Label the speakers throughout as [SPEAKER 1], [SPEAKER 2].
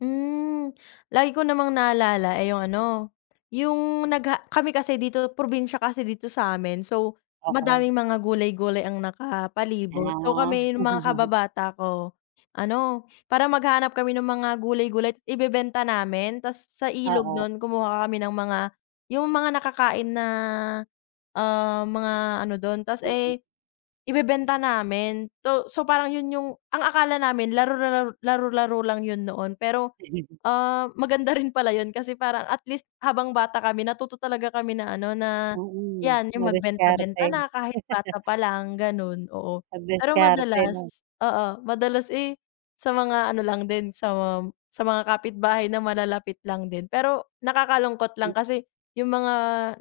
[SPEAKER 1] Hmm, lagi ko namang naalala eh, yung ano yung nagha kami kasi dito probinsya kasi dito sa amin so
[SPEAKER 2] Oo.
[SPEAKER 1] madaming mga gulay-gulay ang nakapalibot. So
[SPEAKER 2] Ah.
[SPEAKER 1] kami yung mga kababata ko ano parang maghahanap kami ng mga gulay-gulay ibebenta namin tas sa ilog
[SPEAKER 2] Oo.
[SPEAKER 1] non kumukuha kami ng mga yung mga nakakain na ah mga ano dun tas eh ibebenta namin to so parang yun yung ang akala namin laro-laro, laro-laro lang yun noon. Pero ah, maganda rin pala yun kasi parang at least habang bata kami natuto talaga kami na ano na
[SPEAKER 2] Mm,
[SPEAKER 1] yan yung magbenta
[SPEAKER 2] madiskarte.
[SPEAKER 1] benta na kahit bata palang ganun, oo.
[SPEAKER 2] 'Pag
[SPEAKER 1] Pero
[SPEAKER 2] diskarte
[SPEAKER 1] madalas,
[SPEAKER 2] 'no.
[SPEAKER 1] oo madalas eh, sa mga ano lang din sa mga sa mga kapitbahay na malalapit lang din. Pero nakakalungkot lang kasi yung mga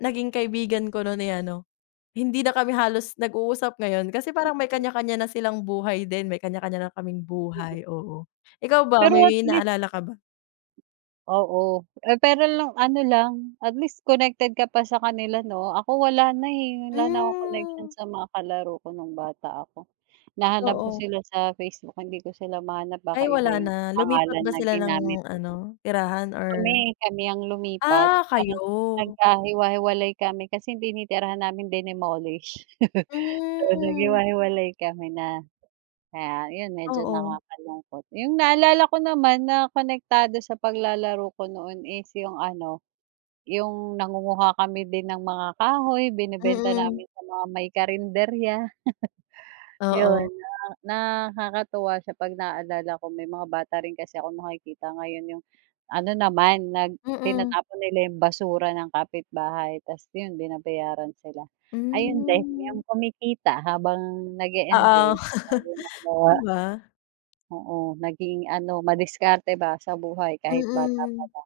[SPEAKER 1] naging kaibigan ko nun eh, ano hindi na kami halos nag-uusap ngayon kasi parang may kanya-kanya na silang buhay din, may kanya-kanya na kaming buhay, oo. Ikaw ba
[SPEAKER 2] Pero at
[SPEAKER 1] may
[SPEAKER 2] least
[SPEAKER 1] naalala ka ba?
[SPEAKER 2] Oo, eh, pero nung ano lang at least connected ka pa sa kanila 'no. Ako wala na eh, wala na akong connection
[SPEAKER 1] Hmm.
[SPEAKER 2] sa mga kalaro ko nung bata ako, hinahanap ko
[SPEAKER 1] Oo.
[SPEAKER 2] sila sa Facebook, hindi ko sila mahanap
[SPEAKER 1] Ay
[SPEAKER 2] baka
[SPEAKER 1] wala
[SPEAKER 2] iba yung
[SPEAKER 1] na lumipat
[SPEAKER 2] pangalan
[SPEAKER 1] ba
[SPEAKER 2] na
[SPEAKER 1] sila ng
[SPEAKER 2] ginamit.
[SPEAKER 1] ano tirahan or?
[SPEAKER 2] Kami kami ang lumipat,
[SPEAKER 1] Ah, kayo.
[SPEAKER 2] parang nagkahiwa-hiwalay kami kasi tinitirhan namin dinemolish. So
[SPEAKER 1] Hmm.
[SPEAKER 2] naghiwa-hiwalay kami na kaya yun medyo
[SPEAKER 1] Oo.
[SPEAKER 2] nakakalungkot. Yung naalala ko naman na konektado sa paglalaro ko noon is yung ano, yung nangunguha kami din ng mga kahoy, binebenta
[SPEAKER 1] Mm.
[SPEAKER 2] namin sa mga may karenderya.
[SPEAKER 1] Oo.
[SPEAKER 2] Yun, na nakakatuwa siya pag naalala ko may mga bata rin kasi ako nakikita ngayon yung ano naman nag
[SPEAKER 1] Mm.
[SPEAKER 2] tinatapon nila yung basura ng kapitbahay tas yun binabayaran sila. Ayun din
[SPEAKER 1] Hmm.
[SPEAKER 2] yung kumikita habang
[SPEAKER 1] Oo.
[SPEAKER 2] nag-eenjoy.
[SPEAKER 1] Di ba?
[SPEAKER 2] Oo, naging ano madiskarte ba sa buhay kahit bata pa
[SPEAKER 1] Mm.
[SPEAKER 2] lang.